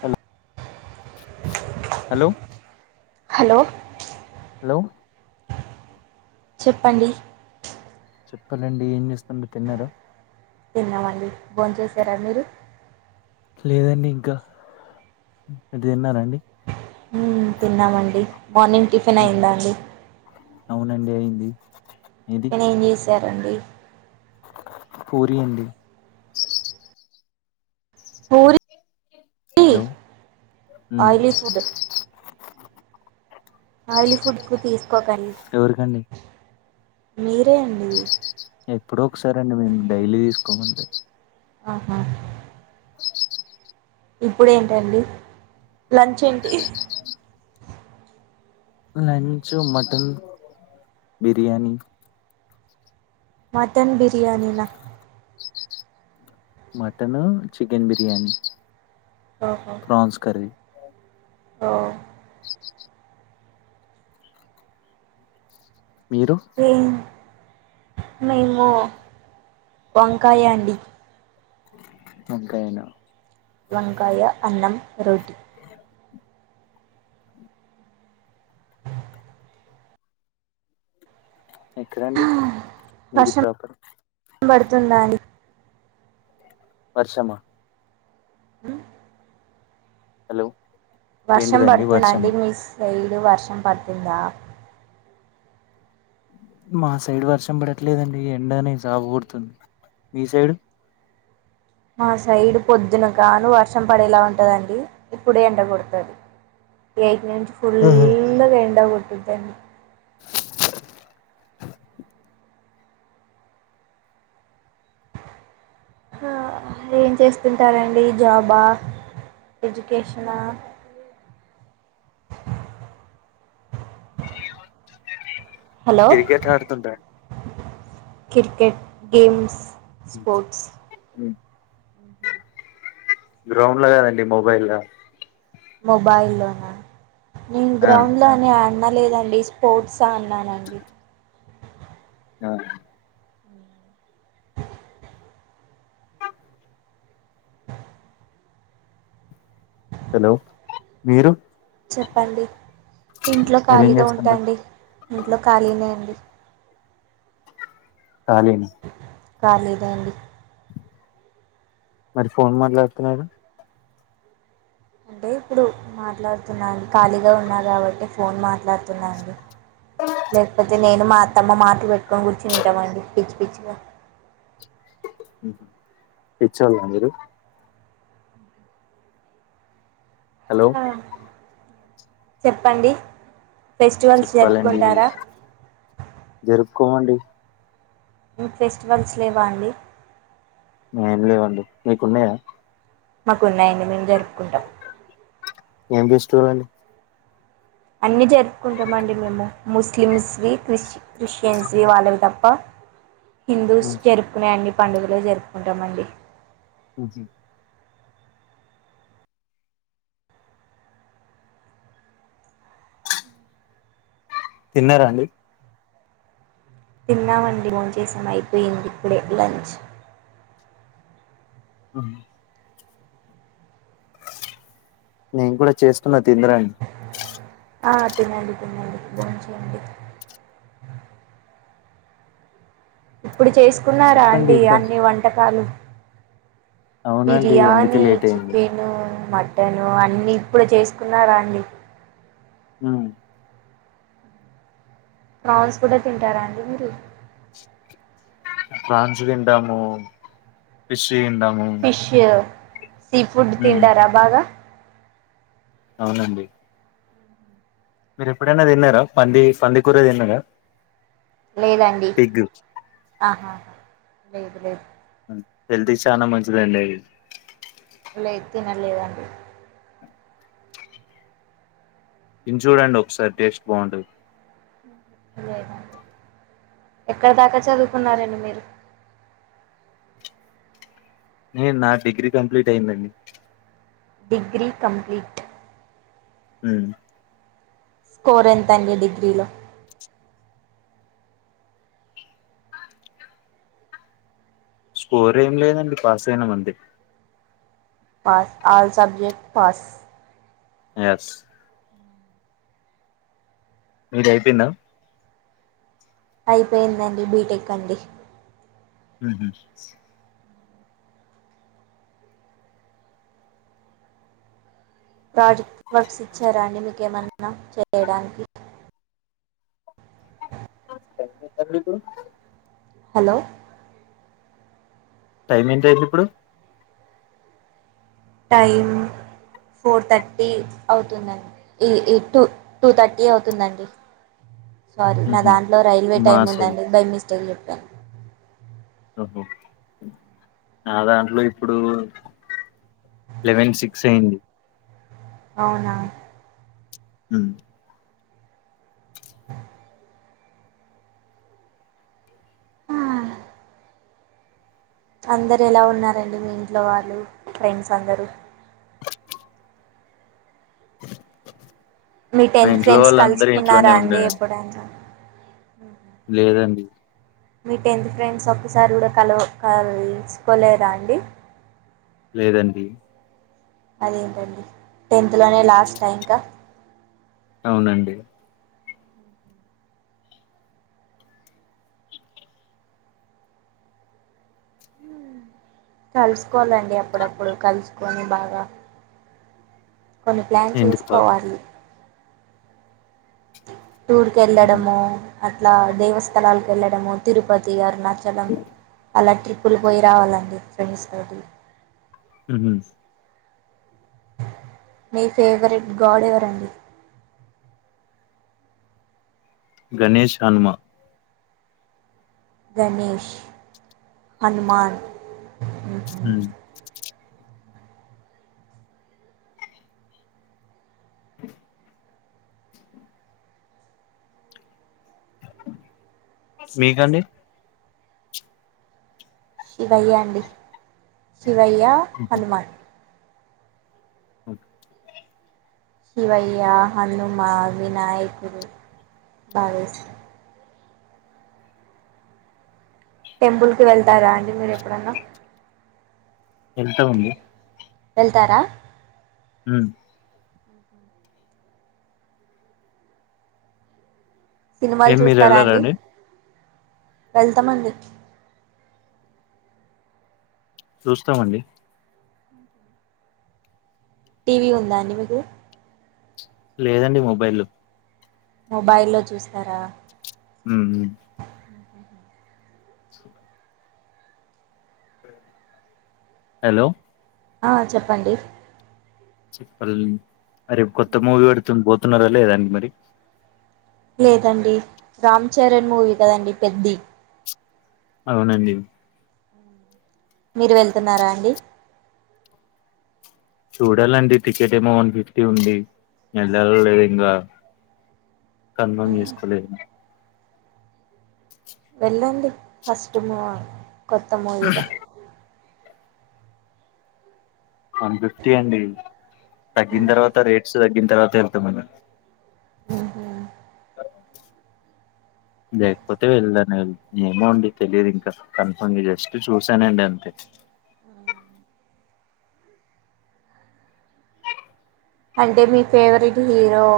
హల్ hello hello hello చెప్పండి చెప్పలండి ఏం జేస్తుండు తిన్నార తిన్నామండి బోన్ చేసారా మీరు లేదండి ఇంకా మీర్ దిన్నారా అండి ఉ తిన్నామండి మార్నింగ్ టిఫిన్ అయిందా అండి అవునండి అయింది ఏది నెనేంజేశారండి పూరి అండి పూరీ హలో ఉమ్ ఆయిలీస్ ఫుడ్ ఆయిలీ ఫుడ్ ఎక్కువ తీస్కోకండి ఎవరికండి మీరే అండి ఎప్పుడో ఒకసారండి మేమ్ డైలీ దీస్కోమండి ఆహా ఇప్పుడేంటండి లంచేంటి lunch mutton biryani mutton biryani నా మటను చికెన్ బిర్యానీ ఓహో ప్రాన్స్ కర్రీ ఓ మీరు ఏమ్ మేము వంకాయ అండి వంకాఏనా వంకాయ అన్నం రోటీ ఎక్కడండి మీది ప్రాపరు బడుతుందండి వర్షమా మ్మ్ హలో వర్షం ఏంటిదండి పడుతద అండి వర్షమా మీ సైడ్ వర్షం పడుతుందా మా సైడ్ వర్షం పడట్లేదండి ఎండనే సావ కొడుతుంది మీ సైడు మా సైడు పొద్దున కాను వర్షం పడేలా ఉంటదండి ఇప్పుడే ఎండకొడుతది రేట్నించి ఫుల్లు గా ఎండా కొట్టుదండి హా ఏం చేస్తుంటారండి జాబా ఎజుకేషన హలో క్రికెట్ ఆడుతుంటాండి క్రికెట్ గేమ్స్ స్పోర్ట్స్ గ్రౌండ్ల కదండి మొబైలు మొబైల్ లోనే నేను ఆ గ్రౌండ్ లనే అన్ అనలేదండి స్పోర్ట్స్ ఆ అన్నానండి ఆ హలో మీరు చెప్పండి ఇంట్లో మీరేం ఖాళీగా ఉంట చేస్తుంటారు అండి ఇంట్లో ఖాళీనే అండి ఖాళీనే కాలేదా అండి మరి ఫోన్ మట్లాడుతున్నారు అంటే ఇప్పుడు మాట్లాడుతున్నా ఖాళీగా ఉన్నా కాబట్టే ఫోన్ మాట్లాడుతున్నా అండి లేక్ పోతే నేన్ మా అతమ్మ మాటలు పెట్టుకొని కూర్చునింటమండి పిచ్చి పిచ్చిగా ఉ పిచ్చోలా మీరు హలో హా చెప్పండి ఫెస్టివల్స్ చెప్పాలండి జరుపుకుంటారా జరుపుకోమండి ఉ ఫెస్టివల్స్ లేవా అండి ఏం లేవండి మీకున్నయా మాకున్నాయడి మేం జరుపుకుంటాం ఏం బెస్ట్ ఊ అండి అన్ని జరుపుకుంటామండి మేము ముస్లిమ్స్వి క్రిస్ క్రిస్టియన్స్వి వాళ్ళవి తప్ప హిందూస్ జరుపుకునే అన్ని పండుగలు జరుపుకుంటామండి. ఉహు తిన్నరా అండి తిన్నామండి బోన్ చేసాం అయిపోయింది ఇప్పుడే లంచ్ ఉహు నేను కూడా చేస్తున్న తిందురండ్రి ఆ తినండి తినండి బోన్ చేయండి ఇప్పుడు చేసుకున్నారా చెప్పండి అండి ఇంకా అన్ని వంటకాలు అవునండి అందుకే బిర్యానీ లేట్ అయింది చికెను మట్ టను అన్ని ఇప్పుడే చేసుకున్నారా అండి ఊ ప్రాన్స్ కూడా తింటారా అండి మీరు ఫ్రాన్సు తింటాము ఫిష్ తింటాము ఫిష్ సీ ఫుడ్ తింటారా బాగా అవునండి మీరు ఎప్పుడైనా తిన్నారా పంది పంది కూర తిన్నారా లేదాండి పిగ్ ఆహా లేదు లేదు హెల్త్ కి చానా మంచిదండి అది లేద్ తినలేదండి తిని చూడండి ఒకసారి టేస్ట్ బాగుంటది లేదండి ఎక్కడ దాకా చదువుకున్నారండి మీరు నే నా డిగ్రీ కంప్లీట్ అయిందండి డిగ్రీ కంప్లీట్ ఉమ్మ్ స్కోర్ ఎంతండి డిగ్రీలో స్కోర్ ఏం లేదండి పాస్ అయినం అంతే pass all subject pass yes మీది అయిపోయిందా అయిపోయిందండి బీటెక్ అండి మ్మ్ఉహ్మ్ ప్రాజెక్ట్ వర్క్స్ ఇచ్చారాండి మీకేమన్నా చేయడానికి [unintelligible] హలో టైం ఏంటే అయింది ఇప్పుడు టైమ్ ఫోర్ థర్టీ అవుతుందండి ఈ టూ టూ థర్టీ అవుతుందండి సారీ నా ఉహు దాంట్లో రైల్వే మా టైమ్ సైడ్ ఉందండి బై మిస్టేక్ చెపి ఓహో నా దాంట్లో ఇప్పుడు లెవెన్ సిక్స్ అయింది అవునా ఉమ్మ్ ఆ అందరు ఎలా ఉన్నారండి మీ ఇంట్లో వాళ్ళు ఫ్రెండ్స్ అందరూ మీ మా టెన్త్ ఇంట్లో ఫ్రెండ్స్ వాళ్ళందరూ ఇంట్లోనే కలుసుకున్నారాండి ఉండరండి ఎప్పుడన్నా లేదండి మీ టెన్త్ ఫ్రెండ్స్ ఒక్కసారి కూడా కల కలుసుకోలేరాండి లేదండి అదేంటండి టెన్త్లోనే లాస్టా ఇంకా అవునండి కలుసుకోవాలండి అప్పుడప్పుడు కలుసుకొని బాగా కొన్ని ప్లాన్ ఎందుకు పా చేసుకోవాలి ఉహు టూర్కేళ్ళడమో అట్లా దేవస్థలాలకు వెళ్ళడమో తిరుపతి అరుణా చలం అలా ట్రిప్పులు పోయి రావాలండి ఫ్రెండ్స్ తోటి ఉమ్ హు మీ ఫేవరెట్ గాడ్ ఎవరండి. గణేష్, హనుమ. గణష్, హన్మాన్ హుమ్మ్ మీకండి. శివయ్య అండి శివయ్య, హనుమాన్. ఓ శివయ్య, హనుమ, వినాయకులు బాగా ఇష్ట్ టెంపుల్ కి వెళ్తారా అండి, మీరు ఎప్పుడన్నా. ఎళ్తామండి. ఎళ్తారా ఉమ్ సినిమాలు ఏం మీరు చూస్తారా అండి, వెళ్ళారండి వెళ్తామండి. చూస్తామండి. టీవీ ఉందా అండి మీకు. లేదండి, మొబైలు మొబైల్లో చూస్తారా. ఉమ్ హు ఛీ హలో ఆ చెప్పండి. చిప్పల్, రేప్ కొత్త మూవీ పడుతున్ పోతున్నారా, లేదా అండి మరి. లేదండి, రామ్ చరణ్ మూవీ కదండి పెద్ది. అవునండి మీరు వెళ్తున్నారా అండి. చూడాలండి టికెట్ ఏమో వన్ ఫిఫ్టీ ఉంది, వెళ్ళల లేద్ ఇంగ్ల. కన్ఫమ్ ఉహు చేసుకోలేదు వెళ్ళండి ఫస్ట్ మూ ఆ కొత్త మూవీగా. వన్ ఫిఫ్టీ అండి, తగ్గిన తర్వాత రేట్స్ తగ్గిన తర్వాత ఎళ్తాం మండి. ఉహుమ్ [inaudible] లేకపోతే వెళదాన్ [unintelligible] ఏమోండి తెలియదు ఇంకా కన్ఫమ్, జస్ట్ చూసానండి అంతే. ఉమ్మ్ అంటే మీ ఫేవరెట్ హీరో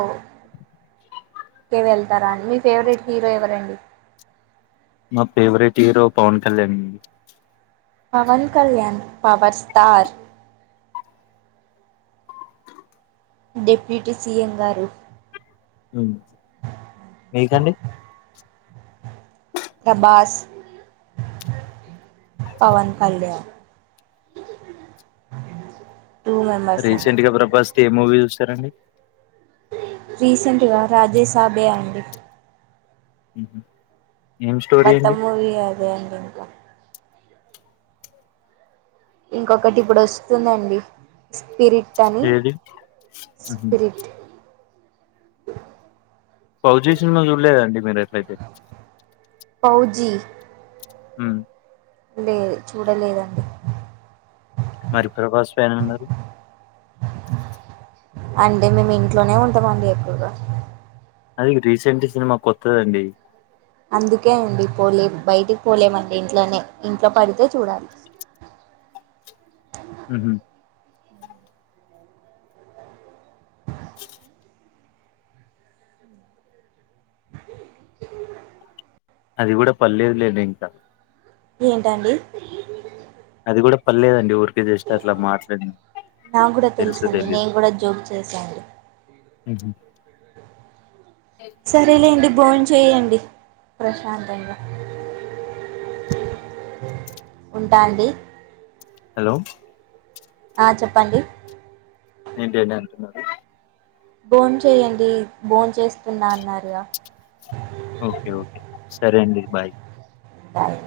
కేే వెళ్తారా అండి, మీ ఫేవరెట్ హీరో ఎవరండి. మా పేవరెట్ హీరో పవన్ కళ్యాణ్ అండి. Pawan Kalyan power star. Deputy C M గారు. ఉమ్ మీకండి. ప్రభాస్ పవన్ కళ్యాణ్. టూ మెంబర్స్ అండి. రీసెంట్ గా ప్రభాస్ ఏ మూవీ జుస్తారండి. రీసెంట్ గా రాజె సాభే అండి ఊహు కొత్త మూవీ అదే అండి ఇంకా ఇంకొకటి ఇప్పుడు వస్తుందండి స్పిరిట్ టనీ ఏది మ్మ్. స్పిరిట్ ఫౌజి సినిమా చూడలేదండి మీరు అట్లైతే పౌజి ఉమ్ లేదు చూడలేదండి మరి ప్రభాస్ ఫ్యాన్ అన్నారు అంటే మేము ఇంట్లోనే ఉంటామండి ఎక్కువగా అది రీసెంట్ సినిమా కొత్తదండి అందుకే అండి పోలే బయటికి పోలేమండి ఇంట్లోనే ఇంట్లో పడితే చూడాలి [inaudible] ఊహు [inaudible] [inaudible] అది కూడా పర్లేదులే అండి ఇంకా ఏంటండి ఇది కూడా పల్లేేదు అండి ఊరు జస్ట్ అట్లా మాట్లాడిన నాకు కూడా తెల్సో తెలుసండి తెలీద్ నేను కూడా జోక్ చేశాండి ఊహు సరేలే అండి బోన్ చేయండి ప్రశాంతంగా ఉంటా అండి హలో ఆ చెప్పండి ఏంటండీ అంటున్నారు? బోన్ చెయ్యండి బోన్ చేస్తున్నా అన్నార్ అయ ఓకే ఓకే సరే అండి బాయ్ సరే